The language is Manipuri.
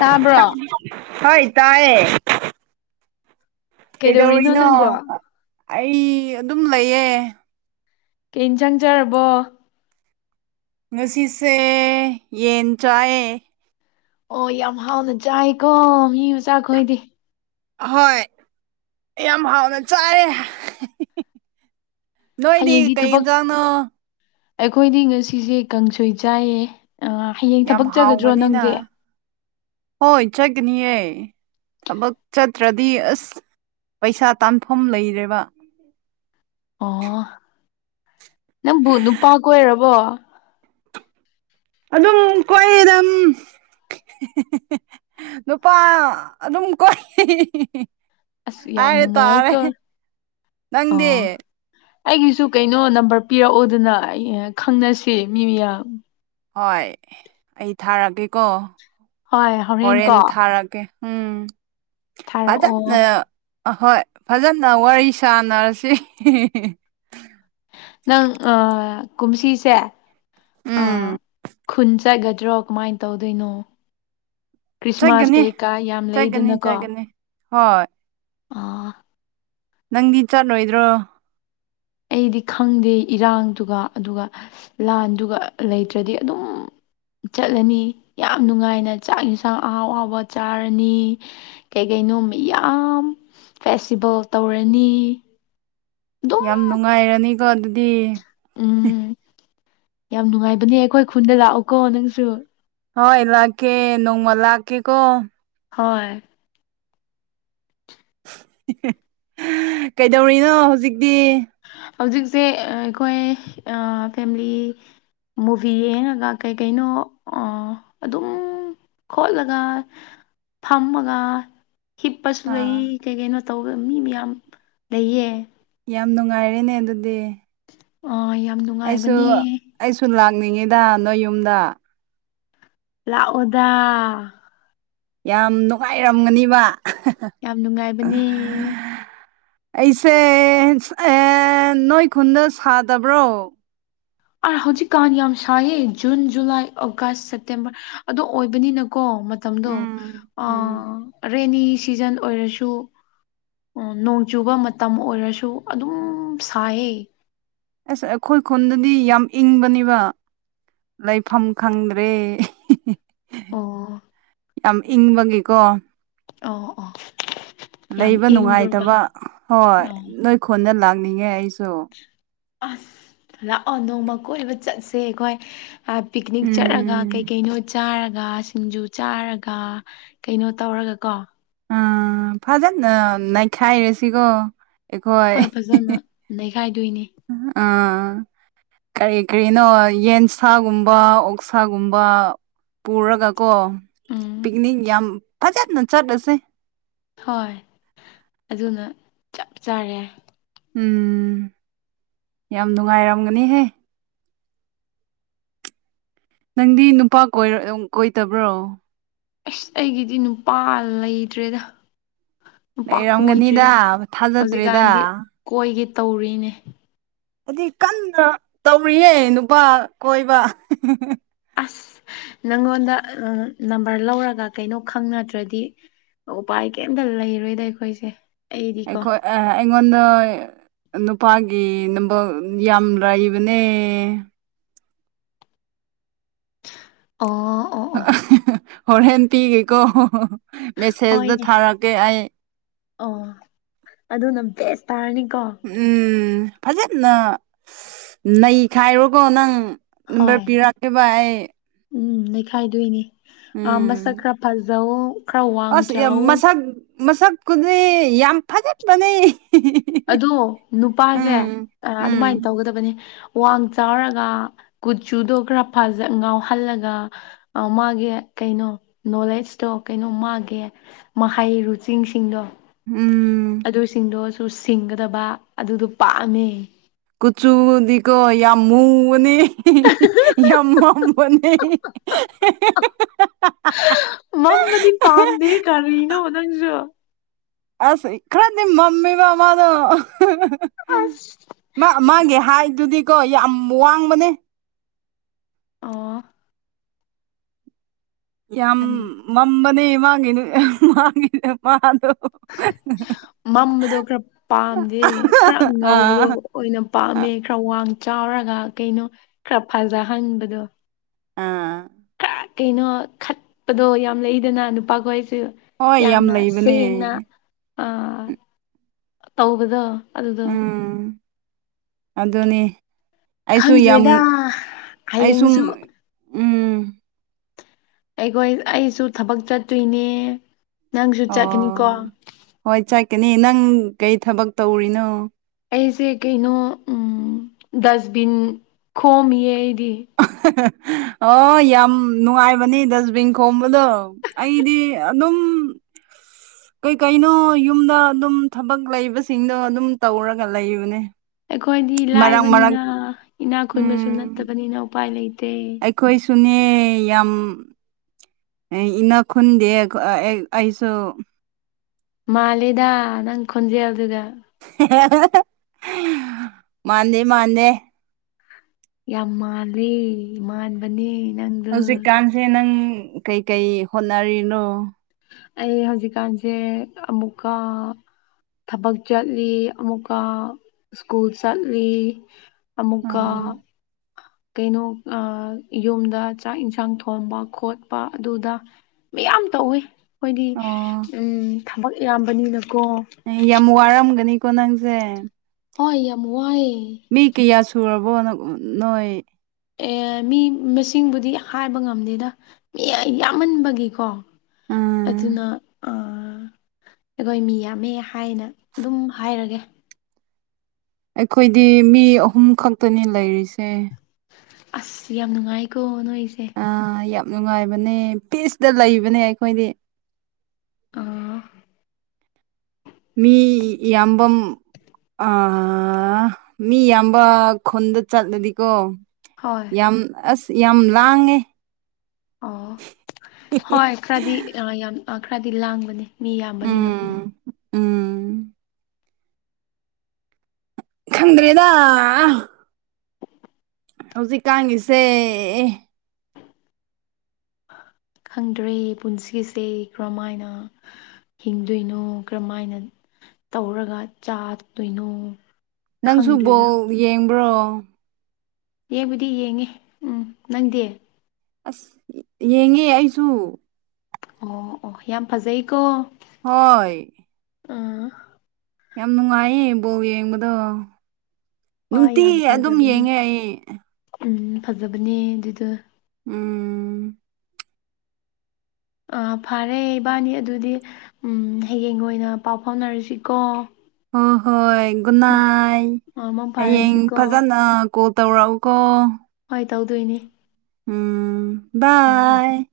ꯇꯥꯕ꯭ꯔꯣ ꯍꯣꯏ ꯇꯑꯌꯦ ꯀꯩꯗꯧꯔꯤꯅꯣ ꯀꯩꯗꯧꯔꯤꯔꯤꯅꯣ ꯅꯪꯕꯣ ꯑꯩ ꯑꯗꯨꯝ ꯂꯩꯌꯦ ꯀ ꯆꯪꯖꯔꯕꯣ ꯉꯁꯤꯁꯦ ꯌꯦꯟ ꯆꯥꯏꯑꯌꯦ ꯑꯣ ꯌꯥꯝ ꯍꯥꯎꯅ ꯆꯥꯏꯀꯣ ꯃꯤ ꯃꯆꯥꯈꯣꯏꯗꯤ ꯍꯣꯏ ꯌꯥꯝ ꯍꯥꯎꯅ ꯆꯥꯔꯦ ꯍꯌꯦꯡꯗꯤ ꯊꯕꯛ ꯌꯦꯟꯖꯥꯡꯅꯣ ꯑꯩꯈꯣꯏꯗꯤ ꯉꯁꯤꯁꯦ ꯀꯥꯡꯁꯣꯏ ꯆꯥꯏꯌꯦ ꯑ ꯍꯌꯦꯡ ꯌꯥꯝ ꯊꯕꯛ ꯆꯒꯗ꯭ꯔꯣ ꯍꯥꯎꯕꯅꯤꯅ ꯅꯪꯗꯤ ꯍꯣꯏ ꯆꯠꯀꯅꯤꯌꯦ ꯊꯕꯛ ꯆꯠꯇ꯭ꯔꯗꯤ ꯑꯁ ꯄꯩꯁꯥ ꯇꯥꯟꯐꯝ ꯂꯩꯔꯦꯕ ꯑꯣ ꯅꯪꯕꯨ ꯅꯨꯄꯥ ꯀ ꯑꯣꯏꯔꯕꯣ ꯑꯗꯨꯝ ꯀꯣꯏ ꯑꯗꯨꯝ ꯅꯨꯄꯥ ꯑꯗꯨꯝ ꯀꯣꯏ ꯑꯁ ꯌꯥꯝ ꯍꯥꯏꯔꯦ ꯇꯥꯔꯦ ꯅꯨꯡꯉꯥꯏꯀꯣ ꯑꯣ ꯅꯪꯗꯤ ꯑꯩꯒꯤꯁꯨ ꯀꯩꯅꯣ ꯅꯝꯕꯔ ꯄꯤꯔꯛꯑꯣꯗꯅ ꯑꯩ ꯈꯪꯅꯁꯤ ꯃꯤ ꯃꯌꯥꯝ ꯍꯣꯏ ꯑꯩ ꯊꯥꯔꯛꯀꯦꯀꯣ ꯍꯣꯏ ꯍꯣꯔꯦꯟ ꯀꯣ ꯊꯥꯔꯛꯀꯦ ꯎꯝ ꯑꯗ ꯊꯥꯔꯛꯑꯣ ꯑ ꯑꯍꯣꯏ ꯐꯖꯅ ꯋꯥꯔꯤ ꯁꯥꯟꯅꯔꯁꯤ ꯅꯪ ꯀꯨꯝꯁꯤꯁꯦ ꯑꯥ ꯎꯝ ꯈꯨꯟ ꯆꯒꯗ꯭ꯔꯣ ꯀꯃꯥꯏꯅ ꯇꯧꯗꯣꯏꯅꯣ ꯈ꯭ꯔꯤꯁꯃꯥꯁ ꯆꯠꯀꯅꯤ ꯀꯩꯀꯥ ꯌꯥꯝ ꯆꯠꯀꯅꯤ ꯂꯩꯗꯅꯀꯣ ꯆꯠꯀꯅꯤ ꯍꯣꯏ ꯑ ꯅꯪꯗꯤ ꯆꯠꯂꯣꯏꯗ꯭ꯔꯣ ꯑꯩꯗꯤ ꯈꯪꯗꯦ ꯏꯔꯥꯡꯗꯨꯒ ꯑꯗꯨꯒ ꯂꯥꯟꯗꯨꯒ ꯂꯩꯇ꯭ꯔꯗꯤ ꯑꯗꯨꯝ ꯆꯠꯂꯅꯤ ꯌꯥꯝ ꯅꯨꯡꯉꯥꯏꯅ ꯆꯥꯛ ꯌꯦꯟꯁꯥꯡ ꯑꯍꯥꯎ ꯑꯍꯥꯎꯕ ꯆꯥꯔꯅꯤ ꯀꯩꯀꯩꯅꯣ ꯌꯥꯝ ꯐꯦꯁꯇꯤꯚꯦꯜ ꯇꯧꯔꯅꯤ ꯑꯗꯨꯝ ꯌꯥꯝ ꯅꯨꯡꯉꯥꯏꯔꯅꯤꯀꯣ ꯑꯗꯨꯗꯤ ꯎꯝ ꯌꯥꯝ ꯅꯨꯡꯉꯥꯏꯕꯅꯦ ꯑꯩꯈꯣꯏ ꯈꯨꯟꯗ ꯂꯥꯛꯎꯀꯣ ꯅꯪꯁꯨ ꯍꯣꯏ ꯏ ꯂꯥꯛꯀꯦ ꯅꯣꯡꯃꯜ ꯂꯀꯦꯀꯣ ꯍꯣꯏ ꯀꯩꯗꯧꯔꯤꯅꯣ ꯍꯧꯖꯤꯛꯇꯤ ꯍꯧꯖꯤꯛꯁꯦ ꯑꯩꯈꯣꯏ ꯐꯦꯃꯤꯂꯤ ꯃꯨꯚꯤ ꯌꯦꯡꯉꯒ ꯀꯩ ꯀꯩꯅꯣ ꯑꯗꯨꯝ ꯈꯣꯠꯂꯒ ꯊꯝꯃꯒ ꯍꯤꯞꯄꯁꯨ ꯂꯩ ꯑꯥ ꯀꯩ ꯀꯩꯅꯣ ꯇꯧꯕ ꯃꯤ ꯃꯌꯥꯝ ꯂꯩꯌꯦ ꯌꯥꯝ ꯅꯨꯡꯉꯥꯏꯔꯦꯅꯦ ꯑꯗꯨꯗꯤ ꯑ ꯌꯥꯝ ꯑꯩꯁꯨ ꯅꯨꯡꯉꯥꯏꯕꯅꯦ ꯑꯩꯁꯨ ꯂꯥꯛꯅꯤꯡꯉꯤꯗ ꯅꯣꯏ ꯌꯨꯝꯗ ꯂꯥꯛꯑꯣꯗ ꯌꯥꯝ ꯅꯨꯡꯉꯥꯏꯔꯝꯒꯅꯤꯕ ꯌꯥꯝ ꯅꯨꯡꯉꯥꯏꯕꯅꯦ ꯑꯩꯁꯦ ꯅꯣꯏ ꯈꯨꯟꯗ ꯁꯥꯗꯕ꯭ꯔꯣ ꯑꯥ ꯍꯧꯖꯤꯛꯀꯥꯟ ꯌꯥꯝ ꯁꯥꯏꯌꯦ ꯖꯨꯟ ꯖꯨꯂꯥꯏ ꯑꯣꯒꯁ ꯁꯦꯞꯇꯦꯝꯕꯔ ꯑꯗꯣ ꯑꯣꯏꯕꯅꯤꯅ ꯀꯣ ꯃꯇꯝꯗꯣ ꯎꯝ ꯎꯝ ꯔꯦꯅꯤ ꯁꯤꯖꯟ ꯑꯣꯏꯔꯁꯨ ꯑꯣ ꯅꯣꯡ ꯆꯨꯕ ꯃꯇꯝ ꯑꯣꯏꯔꯁꯨ ꯑꯗꯨꯝ ꯁꯥꯏꯌꯦ ꯑꯁ ꯑꯩꯈꯣꯏ ꯈꯨꯟꯗꯗꯤ ꯌꯥꯝ ꯏꯪꯕꯅꯦꯕ ꯂꯩꯐꯝ ꯈꯪꯗ꯭ꯔꯦ ꯑꯣ ꯌꯥꯝ ꯏꯪꯕꯒꯤꯀꯣ ꯑꯣ ꯑꯣ ꯌꯥꯝ ꯂꯩꯕ ꯏꯪꯕ꯭ꯔꯣꯕ ꯅꯨꯡꯉꯥꯏꯇꯕ ꯍꯣꯏ ꯑꯣ ꯅꯣꯏ ꯀꯣꯟꯗ ꯂꯥꯛꯅꯤꯡꯉꯦ ꯑꯩꯁꯨ ꯑꯁ ꯂꯥꯛꯑꯣ ꯅꯣꯡꯃ ꯀꯣꯏꯕ ꯆꯠꯁꯦ ꯑꯩꯈꯣꯏ ꯄꯤꯛꯅꯤꯛ ꯆꯠꯂꯒ ꯀꯩ ꯎꯝ ꯀꯩꯅꯣ ꯆꯥꯔꯒ ꯁꯤꯡꯖꯨ ꯆꯥꯔꯒ ꯀꯩꯅꯣ ꯇꯧꯔꯒ ꯀꯣ ꯑꯥ ꯐꯖꯅ ꯅꯩꯈꯥꯏꯔꯁꯤꯀꯣ ꯑꯩꯈꯣꯏ ꯍꯣꯏ ꯐꯖꯅ ꯅꯩꯈꯥꯏꯗꯣꯏꯅꯤ ꯑꯥ ꯀꯔꯤ ꯀꯔꯤꯅꯣ ꯌꯦꯟꯁꯥꯒꯨꯝꯕ ꯑꯣꯛꯁꯥꯒꯨꯝꯕ ꯄꯨꯔꯒ ꯀꯣ ꯎꯝ ꯄꯤꯛꯅꯤꯛ ꯌꯥꯝ ꯐꯖꯅ ꯆꯠꯂꯁꯦ ꯍꯣꯏ ꯑꯗꯨꯅ ꯆꯞ ꯆꯥꯔꯦ ꯎꯝ ꯌꯥꯝ ꯅꯨꯡꯉꯥꯏꯔꯝꯒꯅꯤꯍꯦ ꯅꯪꯗꯤ ꯅꯨꯄꯥ ꯀꯣꯏꯗꯕ꯭ꯔꯣ ꯑꯁ ꯑꯩꯒꯤꯗꯤ ꯅꯨꯄꯥ ꯂꯩꯇ꯭ꯔꯦꯗ ꯅꯨꯄꯥ ꯂꯩꯔꯝꯒꯅꯤꯗ ꯀꯣꯏꯗ꯭ꯔꯤꯗ ꯊꯥꯖꯗ꯭ꯔꯦꯗ ꯍꯧꯖꯤꯛꯀꯥꯟꯗꯤ ꯀꯣꯏꯒꯦ ꯇꯧꯔꯤꯅꯦ ꯑꯗꯨꯗꯤ ꯀꯟꯅ ꯇꯧꯔꯤꯌꯦ ꯅꯨꯄꯥ ꯀꯣꯏꯕ ꯑꯁ ꯅꯪꯉꯣꯟꯗ ꯅꯝꯕꯔ ꯂꯧꯔꯒ ꯀꯩꯅꯣ ꯈꯪꯅꯗ꯭ꯔꯗꯤ ꯎꯄꯥꯏ ꯀꯩꯝꯇ ꯂꯩꯔꯣꯏꯗ ꯑꯩꯈꯣꯏꯁꯦ ꯑꯩꯗꯤꯀꯣ ꯑꯩꯈꯣꯏ ꯑꯩꯉꯣꯟꯗ ꯅꯨꯄꯥꯒꯤ ꯅꯝꯕ ꯌꯥꯝ ꯂꯥꯏꯕꯅꯦ ꯑ ꯍꯣꯔ ꯍꯦꯟ ꯄꯤꯒꯦꯀꯣ ꯍꯣꯏꯅꯦ ꯃꯦꯁꯦꯖꯇ ꯊꯥꯔꯛꯀꯦ ꯑꯩ ꯑꯣ ꯑꯗꯨꯅ ꯕꯦꯁ ꯇꯥꯔꯅꯤꯀꯣ ꯎꯝ ꯐꯖꯅ ꯅꯩ ꯈꯥꯏꯔꯣꯒꯣ ꯅꯪ ꯝꯕꯔ ꯍꯣꯏ ꯄꯤꯔꯛꯇꯕ ꯑꯩ ꯎꯝ ꯅꯩꯈꯥꯏꯗꯣꯏꯅꯦ ꯑꯝꯕ ꯎꯝ ꯆꯀ꯭ꯔꯥꯄꯥꯖꯧ ꯑꯁ ꯌꯥꯝ ꯃꯁꯛ ꯃꯁꯛꯀꯨꯗꯤ ꯌꯥꯝ ꯐꯖꯠꯄꯅꯦ ꯑꯗꯣ ꯅꯨꯄꯥꯁꯦ ꯎꯝ ꯑꯗꯨꯃꯥꯏꯅ ꯇꯧꯒꯗꯕꯅꯦ ꯋꯥ ꯆꯥꯎꯔꯒ ꯀꯨꯆꯨꯗꯣ ꯈꯔ ꯐꯖ ꯉꯥꯎꯍꯜꯂꯒ ꯃꯥꯒꯤ ꯀꯩꯅꯣ ꯅꯣꯂꯦꯖꯇꯣ ꯀꯩꯅꯣ ꯃꯥꯒꯤ ꯃꯍꯩꯔꯨꯆꯤꯡꯁꯤꯡꯗꯣ ꯎꯝ ꯑꯗꯨ ꯁꯤꯡꯗꯣꯁꯨ ꯁꯤꯡꯒꯗꯕ ꯑꯗꯨꯗꯣ ꯄꯥꯝꯃꯦ ꯀꯨꯆꯨꯗꯤꯀꯣ ꯌꯥꯝ ꯃꯨꯕꯅꯤ ꯌꯥꯝ ꯃꯝꯕꯅꯦ ꯃꯝꯃꯗꯤ ꯄꯥꯝꯗꯦ ꯀꯔꯤꯅꯣ ꯅꯪꯁꯨ ꯑꯁ ꯏ ꯈꯔꯗꯤ ꯃꯃꯤ ꯃꯃꯥꯗꯣ ꯑꯁ ꯃꯥꯒꯤ ꯍꯥꯏꯗꯨꯗꯤꯀꯣ ꯌꯥꯝ ꯋꯥꯡꯕꯅꯦ ꯑꯣ ꯌꯥꯝ ꯃꯝꯕꯅꯦ ꯃꯥꯡꯉꯤꯅꯨ ꯃꯥꯡꯉꯤꯅꯦ ꯃꯥꯗꯣ ꯃꯝꯕꯗꯣ ꯈꯔ ꯄꯥꯝꯗꯦ ꯈꯔ ꯉꯧꯕꯗꯣ ꯑꯥ ꯑꯣꯏꯅ ꯄꯥꯝꯃꯦ ꯈꯔ ꯋꯥꯡ ꯆꯥꯎꯔꯒ ꯀꯩꯅꯣ ꯈꯔ ꯐꯖꯍꯟꯕꯗꯣ ꯑꯥ ꯈꯔ ꯀꯩꯅꯣ ꯈꯠꯄꯗꯣ ꯌꯥꯝ ꯂꯩꯗꯅ ꯅꯨꯄꯥꯈꯣꯏꯁꯨ ꯍꯣꯏ ꯌꯥꯝ ꯌꯥꯝꯅ ꯂꯩꯕꯅꯦ ꯁꯦꯡꯅ ꯑ ꯇꯧꯕꯗꯣ ꯑꯗꯨꯗꯣ ꯎꯝ ꯑꯗꯨꯅꯤ ꯑꯩꯁꯨ ꯌꯥꯝ ꯈꯪꯗ꯭ꯔꯦꯗ ꯑꯩꯁꯨ ꯍꯌꯦꯡꯁꯨ ꯎꯝ ꯑꯩꯈꯣꯏ ꯑꯩꯁꯨ ꯊꯕꯛ ꯆꯠꯇꯣꯏꯅꯦ ꯅꯪꯁꯨ ꯆꯠꯀꯅꯤꯀꯣ ꯑꯣ ꯍꯣꯏ ꯆꯠꯀꯅꯤ ꯅꯪ ꯀꯩ ꯊꯕꯛ ꯇꯧꯔꯤꯅꯣ ꯑꯩꯁꯦ ꯀꯩꯅꯣ ꯗꯁꯕꯤꯟ ꯈꯣꯝꯃꯤꯌꯦ ꯑꯩꯗꯤ ꯑꯣ ꯌꯥꯝ ꯅꯨꯡꯉꯥꯏꯕꯅꯤ ꯗꯁꯕꯤꯟ ꯈꯣꯝꯕꯗꯣ ꯑꯩꯗꯤ ꯑꯗꯨꯝ ꯀꯩꯀꯩꯅꯣ ꯌꯨꯝꯗ ꯑꯗꯨꯝ ꯊꯕꯛ ꯂꯩꯕꯁꯤꯡꯗꯣ ꯑꯗꯨꯝ ꯇꯧꯔꯒ ꯂꯩꯕꯅꯦ ꯑꯩꯈꯣꯏꯗꯤ ꯃꯔꯛ ꯃꯔꯛ ꯂꯥꯏꯕꯅꯤꯅ ꯏꯅꯥ ꯈꯨꯟꯕꯁꯨ ꯎꯝ ꯅꯠꯇꯕꯅꯤꯅ ꯎꯄꯥꯏ ꯂꯩꯇꯦ ꯑꯩꯈꯣꯏꯁꯨꯅꯦ ꯌꯥꯝ ꯏꯅ ꯈꯨꯟꯗꯦ ꯑꯩꯁꯨ ꯃꯥꯂꯗ ꯅꯪ ꯈꯣꯟꯖꯦꯜꯗꯨꯗ ꯃꯥꯥꯟꯅꯦ ꯃꯥꯥꯟꯅꯦ ꯌꯥꯝ ꯃꯥꯜꯂꯤ ꯃꯥꯟꯕꯅꯤ ꯅꯪꯗ ꯁꯦ ꯅꯪ ꯀꯩꯀꯩ ꯍꯣꯠꯅꯔꯤꯅꯣ ꯑꯩ ꯍꯧꯖꯤꯛꯀꯥꯟꯁꯦ ꯑꯃꯨꯛꯀ ꯊꯕꯛ ꯆꯠꯂꯤ ꯑꯃꯨꯛꯀ ꯁ꯭ꯀꯨꯜ ꯆꯠꯂꯤ ꯑꯃꯨꯀ ꯑꯥ ꯀꯩꯅꯣ ꯌꯨꯝꯗ ꯆꯥꯛ ꯏꯟꯁꯥꯡ ꯊꯣꯡꯕ ꯈꯣꯠꯄ ꯑꯗꯨꯗ ꯃꯌꯥꯝ ꯇꯧꯋꯤ ꯑꯩꯈꯣꯏꯗꯤ ꯑꯣ ꯎ ꯊꯕꯛ ꯏꯌꯥꯝꯕꯅꯤꯅꯀꯣ ꯌꯥꯝ ꯋꯥꯔꯝꯒꯅꯤꯀꯣ ꯅꯪꯁꯦ ꯍꯣꯏ ꯌꯥꯝ ꯋꯥꯏꯌꯦ ꯃꯤ ꯀꯌꯥ ꯁꯨꯔꯕꯣ ꯅꯣꯏ ꯑꯦ ꯃꯤ ꯃꯁꯤꯡꯕꯨꯗꯤ ꯍꯥꯏꯕ ꯉꯝꯗꯦꯗ ꯃꯤ ꯌꯥꯝꯃꯟꯕꯒꯤꯀꯣ ꯎꯝ ꯑꯗꯨꯅ ꯑ ꯑꯩꯈꯣꯏ ꯃꯤ ꯌꯥꯝꯃꯦ ꯍꯥꯏꯅ ꯑꯗꯨꯝ ꯍꯥꯏꯔꯒꯦ ꯑꯩꯈꯣꯏꯗꯤ ꯃꯤ ꯑꯍꯨꯝ ꯈꯛꯇꯅꯤ ꯂꯩꯔꯤꯁꯦ ꯑꯁ ꯌꯥꯝ ꯅꯨꯡꯉꯥꯏꯀꯣ ꯅꯣꯏꯁꯦ ꯌꯥꯝ ꯅꯨꯡꯉꯥꯏꯕꯅꯦ ꯄꯤꯁꯇ ꯂꯩꯕꯅꯦ ꯑꯩꯈꯣꯏꯗꯤ ꯑꯥ ꯃꯤ ꯌꯥꯝꯌꯥꯝꯕ ꯑ ꯃꯤ ꯑꯌꯥꯝꯕ ꯈꯨꯟꯗ ꯆꯠꯂꯗꯤꯀꯣ ꯍꯣꯏ ꯌꯥꯝ ꯑꯁ ꯌꯥꯝ ꯂꯥꯡꯉꯦ ꯑꯣ ꯍꯣꯏ ꯈꯔꯗꯤ ꯌꯥꯝ ꯈꯔꯗꯤ ꯂꯥꯡꯕꯅꯤ ꯃꯤ ꯌꯥꯝꯕꯅꯤꯅꯀꯣ ꯎꯝ ꯎꯝ ꯈꯪꯗ꯭ꯔꯦꯗ ꯍꯧꯖꯤꯛꯀꯉꯁꯦ ꯑꯦ ꯈꯪꯗ꯭ꯔꯦ ꯄꯨꯟꯁꯤꯁꯦ ꯀꯔꯝꯃꯥꯏꯅ ꯍꯤꯡꯗꯣꯏꯅꯣ ꯀꯔꯝꯍꯥꯏꯅ ꯇꯧꯔꯒ ꯆꯥꯇꯣꯏꯅꯣ ꯅꯪꯁꯨ ꯕꯣꯜ ꯌꯦꯡꯕ꯭ꯔꯣ ꯌꯦꯡꯕꯨꯗꯤ ꯌꯦꯡꯉꯤ ꯎꯝ ꯅꯪꯗꯦ ꯑꯁ ꯌꯦꯡꯉꯦ ꯑꯩꯁꯨ ꯑꯣ ꯑꯣ ꯌꯥꯝ ꯐꯖꯩꯀꯣ ꯍꯣꯏ ꯑꯥ ꯌꯥꯝ ꯅꯨꯡꯉꯥꯏꯌꯦ ꯕꯣꯜ ꯌꯦꯡꯕꯗꯣ ꯍꯣꯏ ꯅꯨꯡꯇꯤ ꯌꯥꯝ ꯑꯗꯨꯝ ꯐꯖꯕꯅꯦ ꯌꯦꯡꯉꯦ ꯑꯩ ꯎꯝ ꯐꯖꯕꯅꯦ ꯑꯗꯨꯗꯣ ꯎꯝ ꯑ ꯐꯔꯦ ꯏꯕꯥꯅꯤ ꯑꯗꯨꯗꯤ ꯍꯌꯦꯡ ꯑꯣꯏꯅ ꯄꯥꯎ ꯐꯥꯎꯅꯔꯁꯤꯀꯣ ꯍꯣꯏ ꯍꯣꯏ ꯒꯨꯅꯥꯏ ꯃꯪ ꯍꯌꯦꯡ ꯐꯥꯔꯁꯤꯀꯣ ꯐꯖꯅ ꯀꯣ ꯇꯧꯔꯥꯎ ꯀꯣ ꯍꯣꯏ ꯇꯧꯗꯣꯏꯅꯦ ꯎꯝ ꯎꯝ ꯎꯝ ꯕꯥꯏ